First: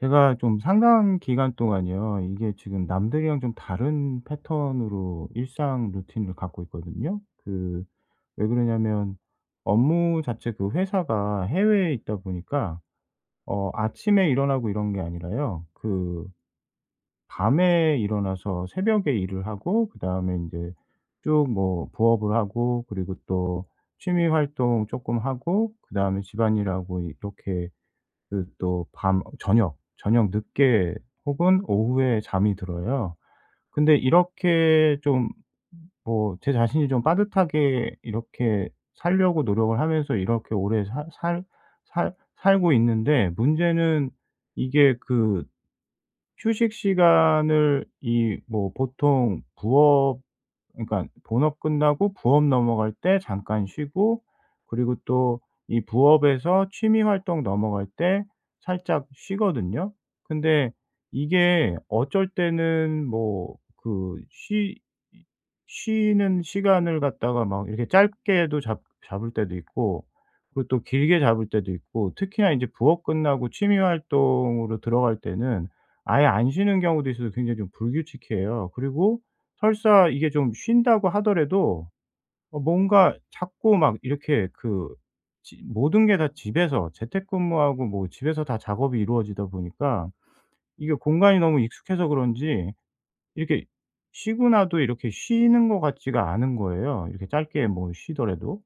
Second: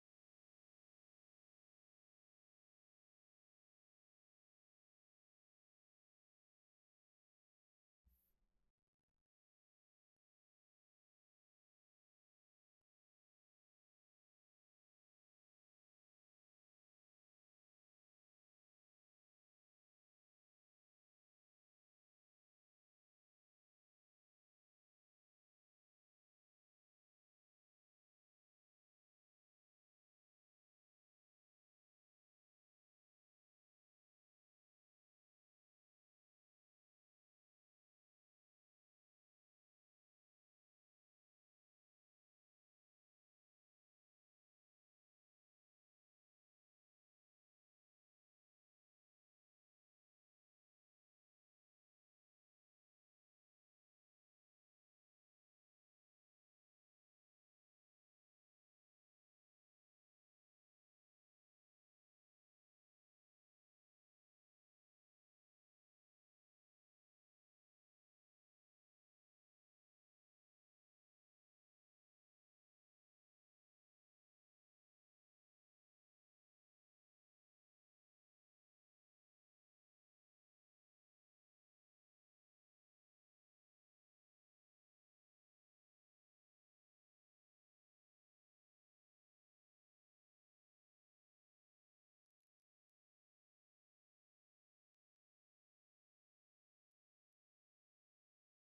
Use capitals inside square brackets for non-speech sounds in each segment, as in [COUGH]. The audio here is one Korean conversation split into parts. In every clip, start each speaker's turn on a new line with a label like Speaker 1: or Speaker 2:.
Speaker 1: 제가 좀 상당 기간 동안요. 이게 지금 남들이랑 좀 다른 패턴으로 일상 루틴을 갖고 있거든요. 그 왜 그러냐면 업무 자체도 회사가 해외에 있다 보니까 어 아침에 일어나고 이런 게 아니라요. 그 밤에 일어나서 새벽에 일을 하고 그다음에 인제 쭉 뭐 부업을 하고 그리고 또 취미 활동 쪼끔 하고 그다음에 집안일하고 이렇게 그 또 밤 어 저녁, 저녁 늦게 혹은 오후에 잠이 들어요. 근데 이렇게 좀 뭐 제 자신이 좀 빠듯하게 이렇게 살려고 노력을 하면서 이렇게 오래 살 살 살 살고 있는데 문제는 이게 그 휴식 시간을 이 뭐 보통 부업 그러니깐 본업 끝나고 부업 넘어갈 때 잠깐 쉬고 그리고 또 이 부업에서 취미 활동 넘어갈 때 살짝 쉬거든요. 근데 이게 어쩔 때는 뭐 그 쉬 이 쉬는 시간을 갖다가 막 이렇게 짧게도 잡 잡을 때도 있고 그리고 또 길게 잡을 때도 있고 특히나 인제 부업 끝나고 취미 활동으로 들어갈 때는 아예 안 쉬는 경우도 있어서 굉장히 좀 불규칙해요. 그리고 설사 이게 좀 쉰다고 하더라도 어 뭔가 자꾸 막 이렇게 그 지 모든 게 다 집에서 재택근무하고 뭐 집에서 다 작업이 이루어지다 보니까 이게 공간이 너무 익숙해서 그런지 이렇게 쉬고 나도 이렇게 쉬는 것 같지가 않은 거예요 이렇게 짧게 뭐 쉬더라도.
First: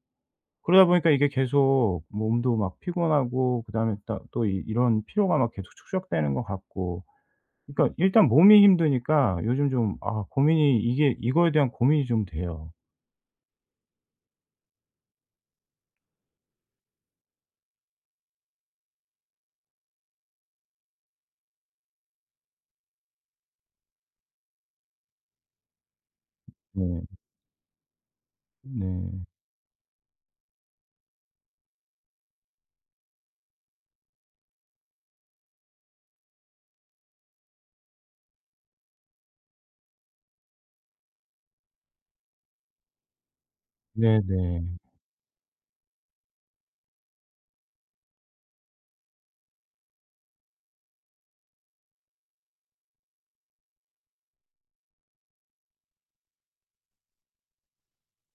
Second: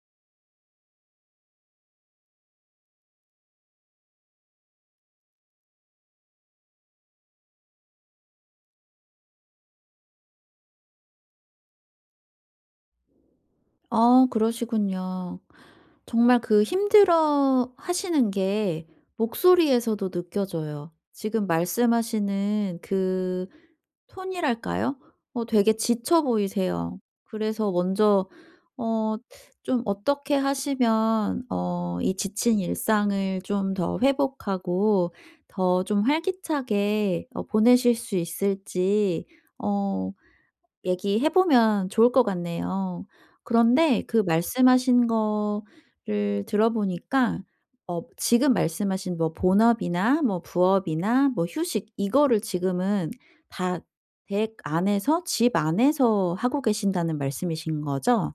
Speaker 1: 그러다 보니까 이게 계속 몸도 막 피곤하고 그다음에 따 또 이 이런 피로가 막 계속 축적되는 것 같고 그러니까 일단 몸이 힘드니까 요즘 좀 아 고민이 이게 이거에 대한 고민이 좀 돼요.
Speaker 2: 아 그러시군요. 정말 그 힘들어하시는 게 목소리에서도 느껴져요. 지금 말씀하시는 그 톤이랄까요? 어 되게 지쳐 보이세요.
Speaker 1: 네.
Speaker 2: 그래서 먼저 어
Speaker 1: 네.
Speaker 2: 좀 어떻게 하시면 어 이 지친 일상을 좀 더 회복하고 더 좀 활기차게 어 보내실 수 있을지 어 얘기해 보면 좋을 것 같네요. 그런데 그
Speaker 1: 네네.
Speaker 2: 말씀하신 거를 들어보니까 어 지금 말씀하신 뭐 본업이나 뭐 부업이나 뭐 휴식 이거를 지금은 다 댁 안에서 집 안에서 하고 계신다는 말씀이신 거죠?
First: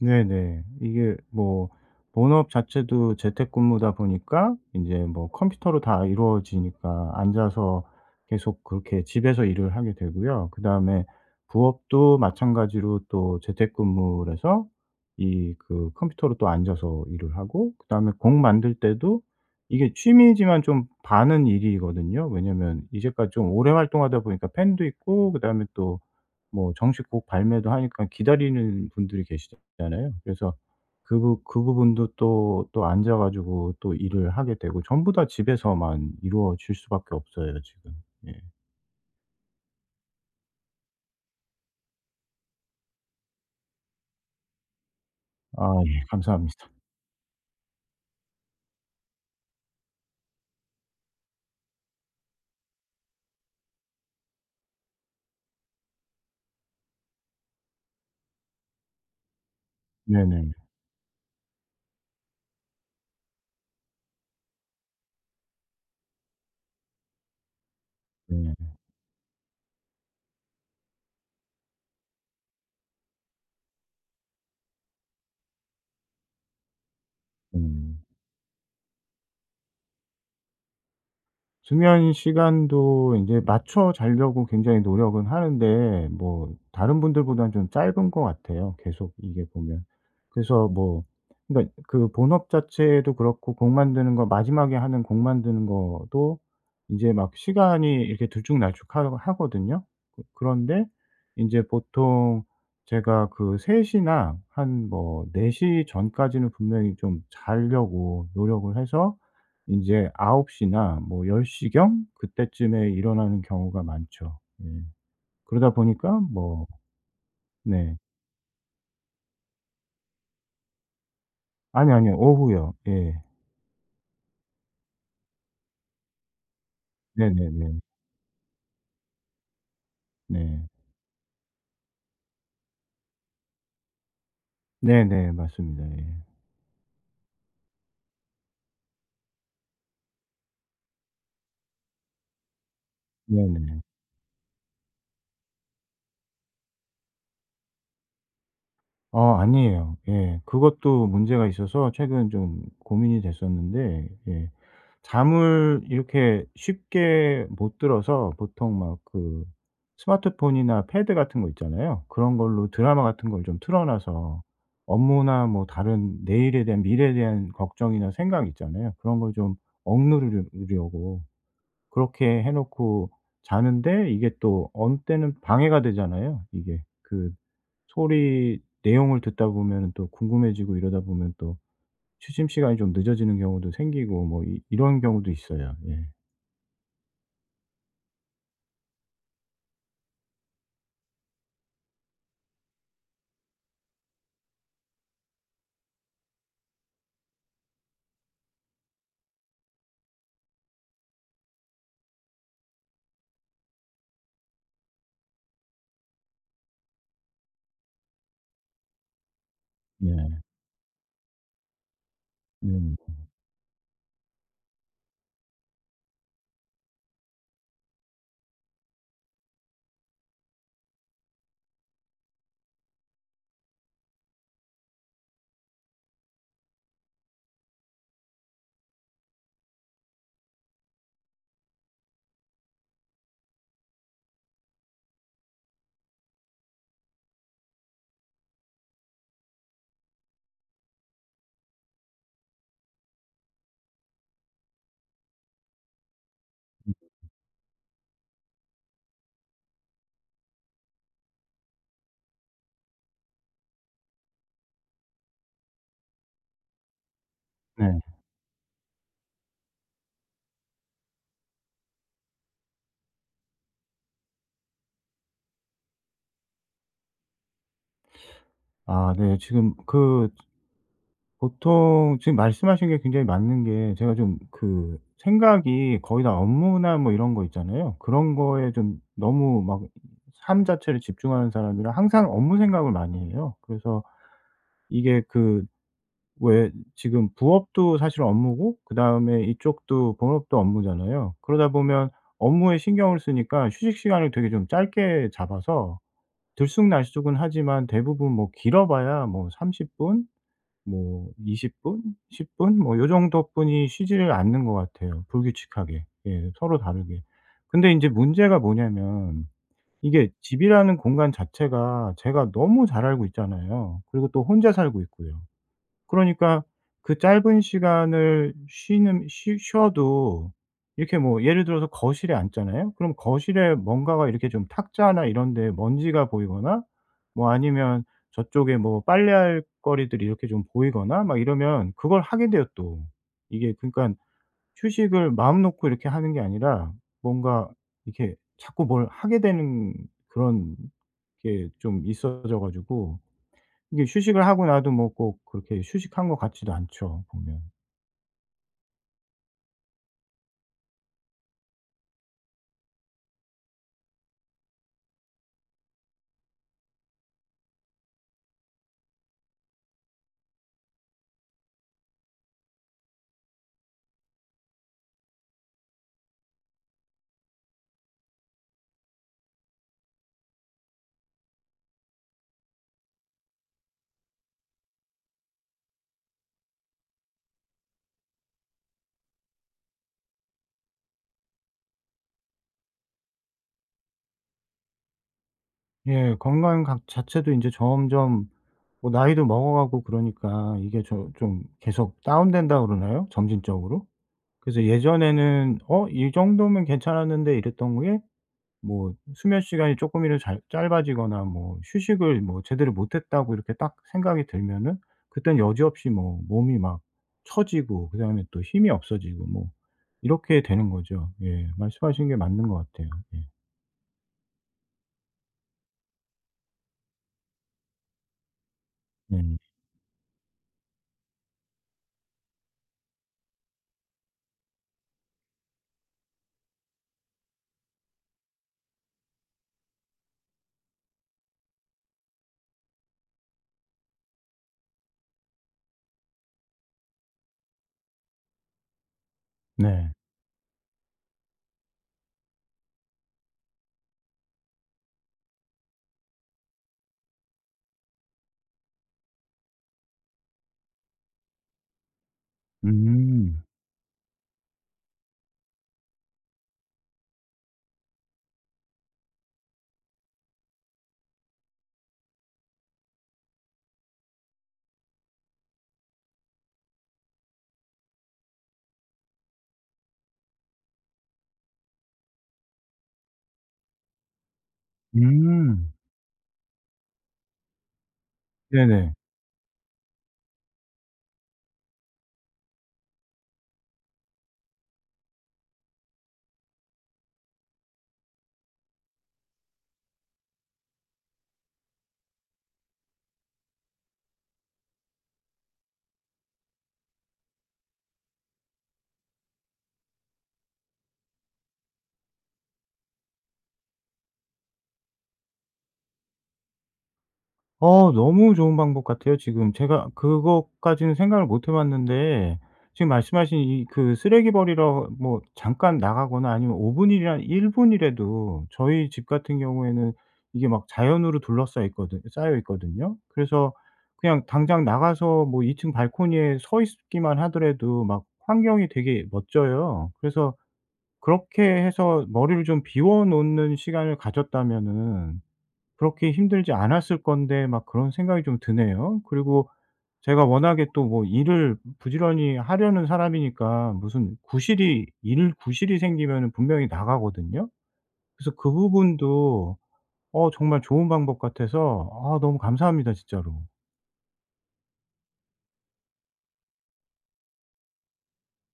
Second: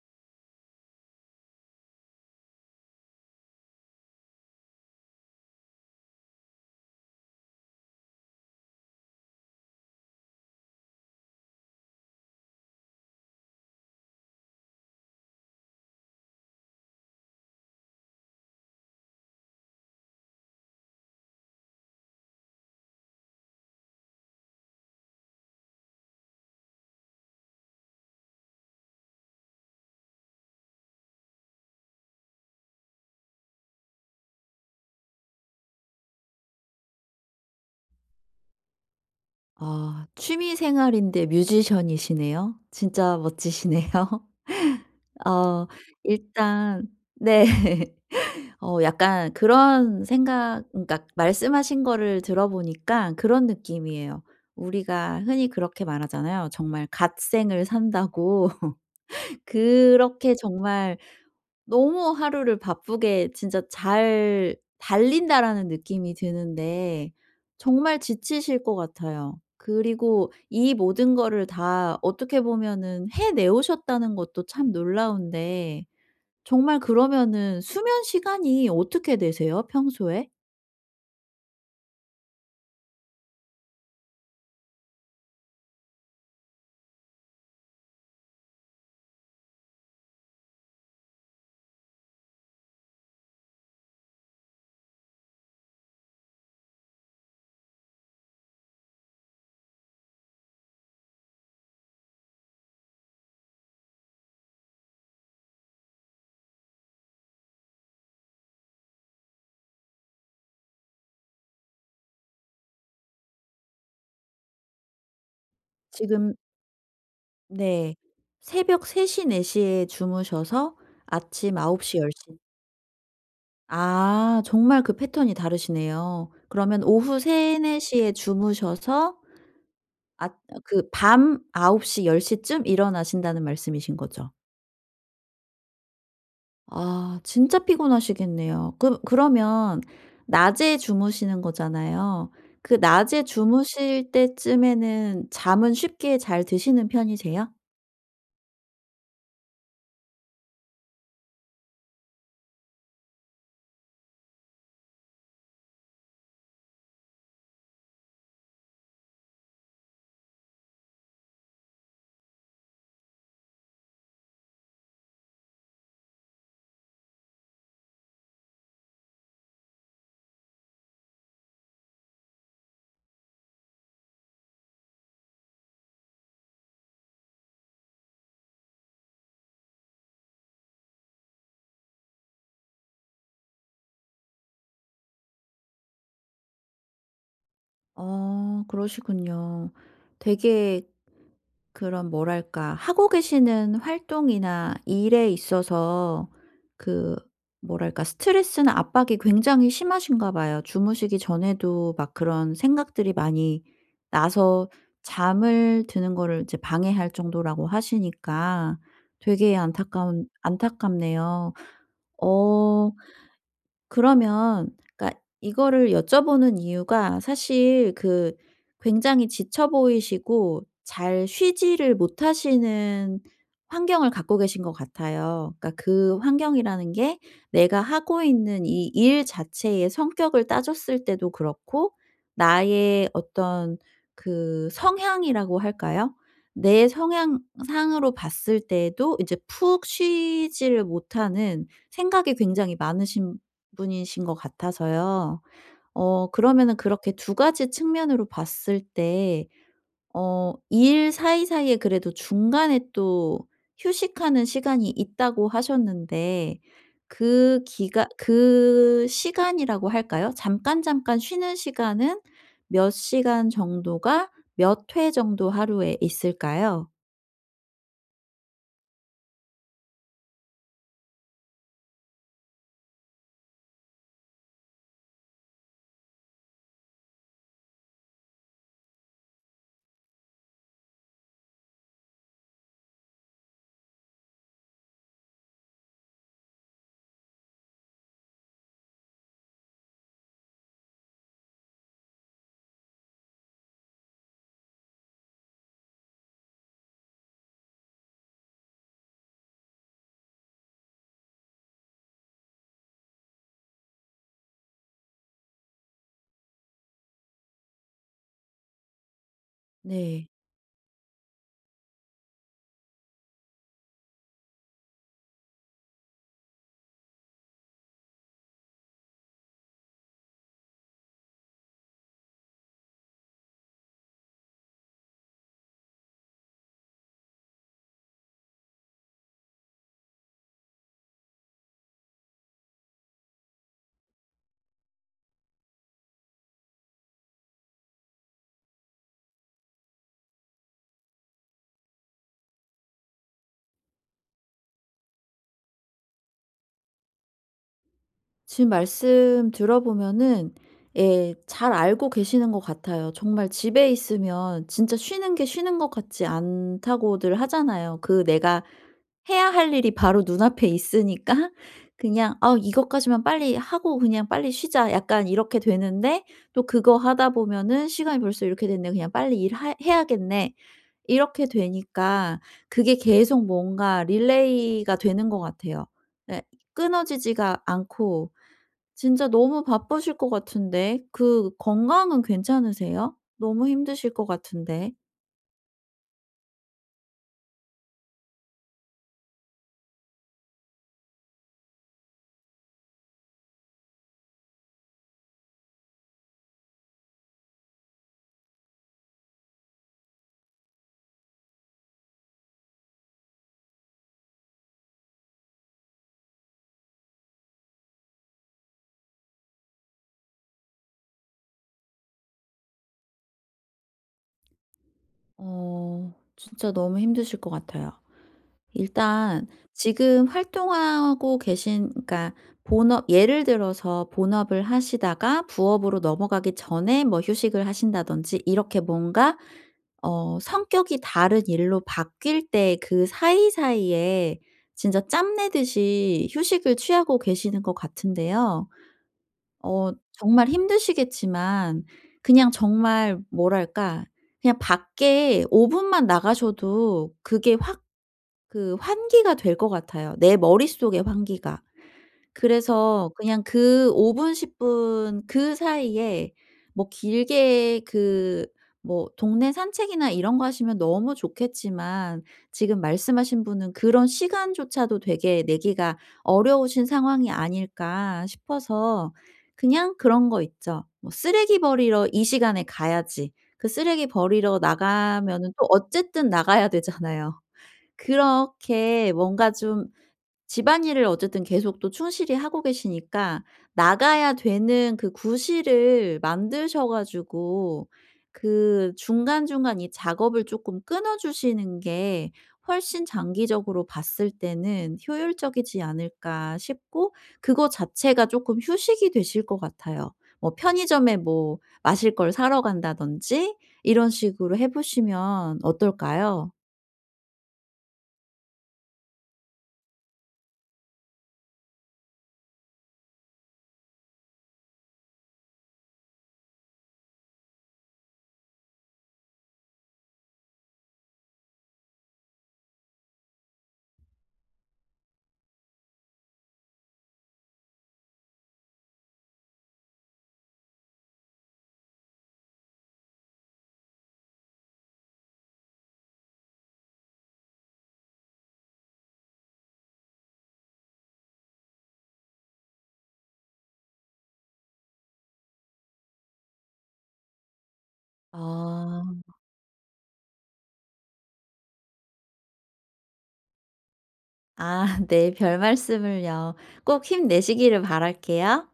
Speaker 1: 네네. 이게 뭐 본업 자체도 재택근무다 보니까 인제 뭐 컴퓨터로 다 이루어지니까 앉아서 계속 그렇게 집에서 일을 하게 되고요. 그다음에 부업도 마찬가지로 또 재택근무를 해서 이 그 컴퓨터로 또 앉아서 일을 하고 그다음에 곡 만들 때도 이게 취미지만 좀 반은 일이거든요. 왜냐면 이제까지 좀 오래 활동하다 보니까 팬도 있고 그다음에 또 뭐 정식 곡 발매도 하니까 기다리는 분들이 계시잖아요. 그래서 그 부 그 부분도 또, 또 앉아 가지고 또 일을 하게 되고 전부 다 집에서만 이루어질 수밖에 없어요 지금. 예.
Speaker 2: 아 취미생활인데 뮤지션이시네요. 진짜 멋지시네요. 어
Speaker 1: 아 예. 감사합니다.
Speaker 2: 일단 네. 어 약간 그런 생각 그러니까 말씀하신 거를 들어보니까 그런 느낌이에요. 우리가 흔히 그렇게 말하잖아요. 정말 "갓생을 산다."고. 그렇게
Speaker 1: 네네.
Speaker 2: 정말 너무 하루를 바쁘게 진짜 '잘 달린다.'라는 느낌이 드는데 정말 지치실 것
Speaker 1: 네.
Speaker 2: 같아요. 그리고 이 모든 거를 다 어떻게 보면은 해내 오셨다는 것도 참 놀라운데 정말 그러면은
Speaker 1: 네.
Speaker 2: 수면시간이 어떻게 되세요, 평소에?
Speaker 1: 수면 시간도 인제 맞춰 자려고 굉장히 노력은 하는데 뭐 다른 분들보다는 좀 짧은 것 같아요, 계속 이게 보면. 그래서 뭐 그니까 그 본업 자체도 그렇고 곡 만드는 거 마지막에 하는 곡 만드는 것도 이제 막 시간이 이렇게 들쭉날쭉하 하거든요. 그 그런데 인제 보통 제가 그 3:00 나 한 뭐 4:00 전까지는 분명히 좀 자려고 노력을 해서 인제 9:00 나 뭐 10:00 경 그때쯤에 일어나는 경우가 많죠. 예. 그러다 보니까
Speaker 2: 지금
Speaker 1: 뭐
Speaker 2: 네.
Speaker 1: 네.
Speaker 2: 새벽 3:00, 4:00 에 주무셔서 아침 아홉
Speaker 1: 아니요,
Speaker 2: 시, 열
Speaker 1: 아니요.
Speaker 2: 시
Speaker 1: 오후요. 예.
Speaker 2: 아 정말 그 패턴이 다르시네요. 그러면 오후 3-4
Speaker 1: 네네네.
Speaker 2: 시에 주무셔서 앗 어
Speaker 1: 네.
Speaker 2: 그 밤 9 시, 10 시쯤 일어나신다는 말씀이신 거죠?
Speaker 1: 네네. 맞습니다. 예.
Speaker 2: 아 진짜 피곤하시겠네요. 그므 그러면 낮에 주무시는 거잖아요. 그 낮에
Speaker 1: 네네.
Speaker 2: 주무실 때쯤에는 잠은 쉽게 잘 드시는 편이세요?
Speaker 1: 어 아니에요. 예. 그것도 문제가 있어서 최근 좀 고민이 됐었는데 예 잠을 이렇게 쉽게 못 들어서 보통 막 그 스마트폰이나 패드 같은 거 있잖아요? 그런 걸로 드라마 같은 걸 좀 틀어 놔서 업무나 뭐 다른 내일에 대한 미래에 대한 걱정이나 생각 있잖아요. 그런 걸 좀 억누르려 려고 그렇게 해 놓고 자는데 이게 또 어느 때는 방해가 되잖아요 이게. 그 소리 내용을 듣다 보면은 또 궁금해지고 이러다 보면 또 취침 시간이 좀 늦어지는 경우도 생기고 뭐 이 이런 경우도 있어요. 예.
Speaker 2: 어 그러시군요. 되게 그런 뭐랄까 하고 계시는 활동이나 일에 있어서 그 뭐랄까 스트레스나 압박이 굉장히 심하신가 봐요. 주무시기 전에도 막 그런 생각들이 많이 나서 잠을 드는 거를 이제 방해할 정도라고 하시니까 되게 안타까운
Speaker 1: 네.
Speaker 2: 안타깝네요. 어
Speaker 1: 네.
Speaker 2: 그러면 그러니까 이거를 여쭤보는 이유가 사실 그 굉장히 지쳐 보이시고 잘 쉬지를 못하시는 환경을 갖고 계신 것 같아요. 그러니까 그 환경이라는 게 내가 하고 있는 이 일 자체의 성격을 따졌을 때도 그렇고 나의 어떤 그 성향이라고 할까요? 내 성향상으로 봤을 때도 이제 푹 쉬지를 못하는 생각이 굉장히 많으신 분이신 것 같아서요. 어 그러면은
Speaker 1: 음.
Speaker 2: 그렇게 2 가지 측면으로 봤을 때 어 "일 사이사이에 그래도 중간에 또 휴식하는 시간이 있다."고 하셨는데 그
Speaker 1: 네.
Speaker 2: 기간 그 시간이라고 할까요? 잠깐잠깐 쉬는 시간은 몇 시간 정도가 몇 회 정도 하루에 있을까요?
Speaker 1: 아 네. 지금 그 보통 지금 말씀하신 게 굉장히 맞는 게 제가 좀 그 생각이 거의 다 업무나 뭐 이런 거 있잖아요. 그런 거에 좀 너무 막 삶 자체를 집중하는 사람이라 항상 업무 생각을 많이 해요. 그래서 이게 그 왜 지금 부업도 사실 업무고 그다음에 이쪽도 본업도 업무잖아요. 그러다 보면 업무에 신경을 쓰니까 휴식 시간을 되게 좀 짧게 잡아서 들쑥날쑥은 하지만 대부분 뭐 길어봐야 뭐 30 분? 뭐 20 분? 10 분? 뭐 요 정도뿐이 쉬지를 않는 것 같아요 불규칙하게. 예 서로 다르게. 근데 인제 문제가 뭐냐면
Speaker 2: 네.
Speaker 1: 이게 집이라는 공간 자체가 제가 너무 잘 알고 있잖아요. 그리고 또 혼자 살고 있고요. 그러니까 그 짧은 시간을 쉬는 쉬 쉬어도 이렇게 뭐 예를 들어서 거실에 앉잖아요? 그럼 거실에 뭔가가 이렇게 좀 탁자나 이런 데에 먼지가 보이거나 뭐 아니면 저쪽에 뭐 빨래할 거리들이 이렇게 좀 보이거나 막 이러면 그걸 하게 돼요 또. 이게 그러니깐 휴식을 마음 놓고 이렇게 하는 게 아니라 뭔가 이렇게 자꾸 뭘 하게 되는 그런 게 좀 있어져 가지고 이게 휴식을 하고 나도 뭐 꼭 그렇게 휴식한 것 같지도 않죠 보면.
Speaker 2: 지금 말씀 들어 보면은 예 잘 알고 계시는 것 같아요. 정말 "집에 있으면 진짜 쉬는 게 쉬는 것 같지 않다."고들 하잖아요. 그 내가 해야 할 일이 바로 눈앞에 있으니까 그냥 '아 이것까지만 빨리 하고 그냥 빨리 쉬자.' 약간 이렇게 되는데 또 그거 하다 보면은 '시간이 벌써 이렇게 됐네? 그냥 빨리 일 하 해야겠네?' 이렇게 되니까 그게 계속 뭔가 릴레이가 되는 것 같아요. 네 끊어지지가 않고 진짜 너무 바쁘실 것 같은데 그 건강은 괜찮으세요? 너무 힘드실 것 같은데.
Speaker 1: 예 건강 각 자체도 이제 점점 뭐 나이도 먹어 가고 그러니까 이게 저 좀 계속 다운된다고 그러나요? 점진적으로? 그래서 예전에는 '어 이 정도면 괜찮았는데.' 이랬던 게 뭐 수면 시간이 쪼끔이라도 잘 짧아지거나 뭐 '휴식을 뭐 제대로 못했다.'고 이렇게 딱 생각이 들면은 그땐 여지없이 뭐 몸이 막 처지고 그다음에 또 힘이 없어지고 뭐 이렇게 되는 거죠. 예 말씀하신 게 맞는 것 같아요. 예.
Speaker 2: 어 진짜 너무 힘드실 것 같아요. 일단
Speaker 1: 네.
Speaker 2: 지금 활동하고 계신 그러니까 본업 예를 들어서 본업을 하시다가 부업으로 넘어가기 전에 뭐 휴식을 하신다든지 이렇게 뭔가 어 성격이 다른 일로 바뀔 때 그 사이사이에 진짜 짬 내듯이 휴식을 취하고 계시는 것 같은데요. 어
Speaker 1: 네.
Speaker 2: 정말 힘드시겠지만 그냥 정말 뭐랄까 그냥 밖에 5 분만 나가셔도 그게 확 그 환기가 될 것 같아요. 내 머릿속의 환기가. 그래서 그냥
Speaker 1: 음.
Speaker 2: 그 5 분, 10 분 그 사이에 뭐 길게 그 뭐 동네 산책이나 이런 거 하시면 너무 좋겠지만 지금 말씀하신 분은 '그런 시간조차도 되게 내기가 어려우신 상황이 아닐까?' 싶어서. 그냥 그런 거 있죠. 뭐 쓰레기 버리러 이 시간에 가야지. 그 쓰레기 버리러 나가면은 또
Speaker 1: 음.
Speaker 2: 어쨌든 나가야 되잖아요. 그렇게
Speaker 1: 네네.
Speaker 2: 뭔가 좀 집안일을 어쨌든 계속 또 충실히 하고 계시니까 나가야 되는 그 구실을 만드셔 가지고 그 '중간중간 이 작업을 쪼끔 끊어 주시는 게 훨씬 장기적으로 봤을 때는 효율적이지 않을까?' 싶고 그거 자체가 쪼끔 휴식이 되실 것 같아요. 뭐 편의점에 뭐 마실 걸 사러 간다든지 이런 식으로 해 보시면 어떨까요?
Speaker 1: 어 너무 좋은 방법 같아요 지금. 제가 그것까지는 생각을 못 해 봤는데 지금 말씀하신 이 그 쓰레기 버리러 뭐 잠깐 나가거나 아니면 5 분 일이나 1 분이라도 저희 집 같은 경우에는 이게 막 자연으로 둘러싸여 있거든 싸여 있거든요. 그래서 그냥 당장 나가서 뭐 2 층 발코니에 서 있기만 하더라도 막 환경이 되게 멋져요. 그래서 그렇게 해서 머리를 좀 비워 놓는 시간을 가졌다면은 그렇게 힘들지 않았을 건데 막 그런 생각이 좀 드네요. 그리고 제가 워낙에 또 뭐 일을 부지런히 하려는 사람이니까 무슨 구실이 일 구실이 생기면은 분명히 나가거든요. 그래서 그
Speaker 2: 아.
Speaker 1: 부분도 어 정말 좋은 방법 같아서 아 너무 감사합니다 진짜로.
Speaker 2: 아 [LAUGHS] 네. 별말씀을요. 꼭 힘내시기를 바랄게요.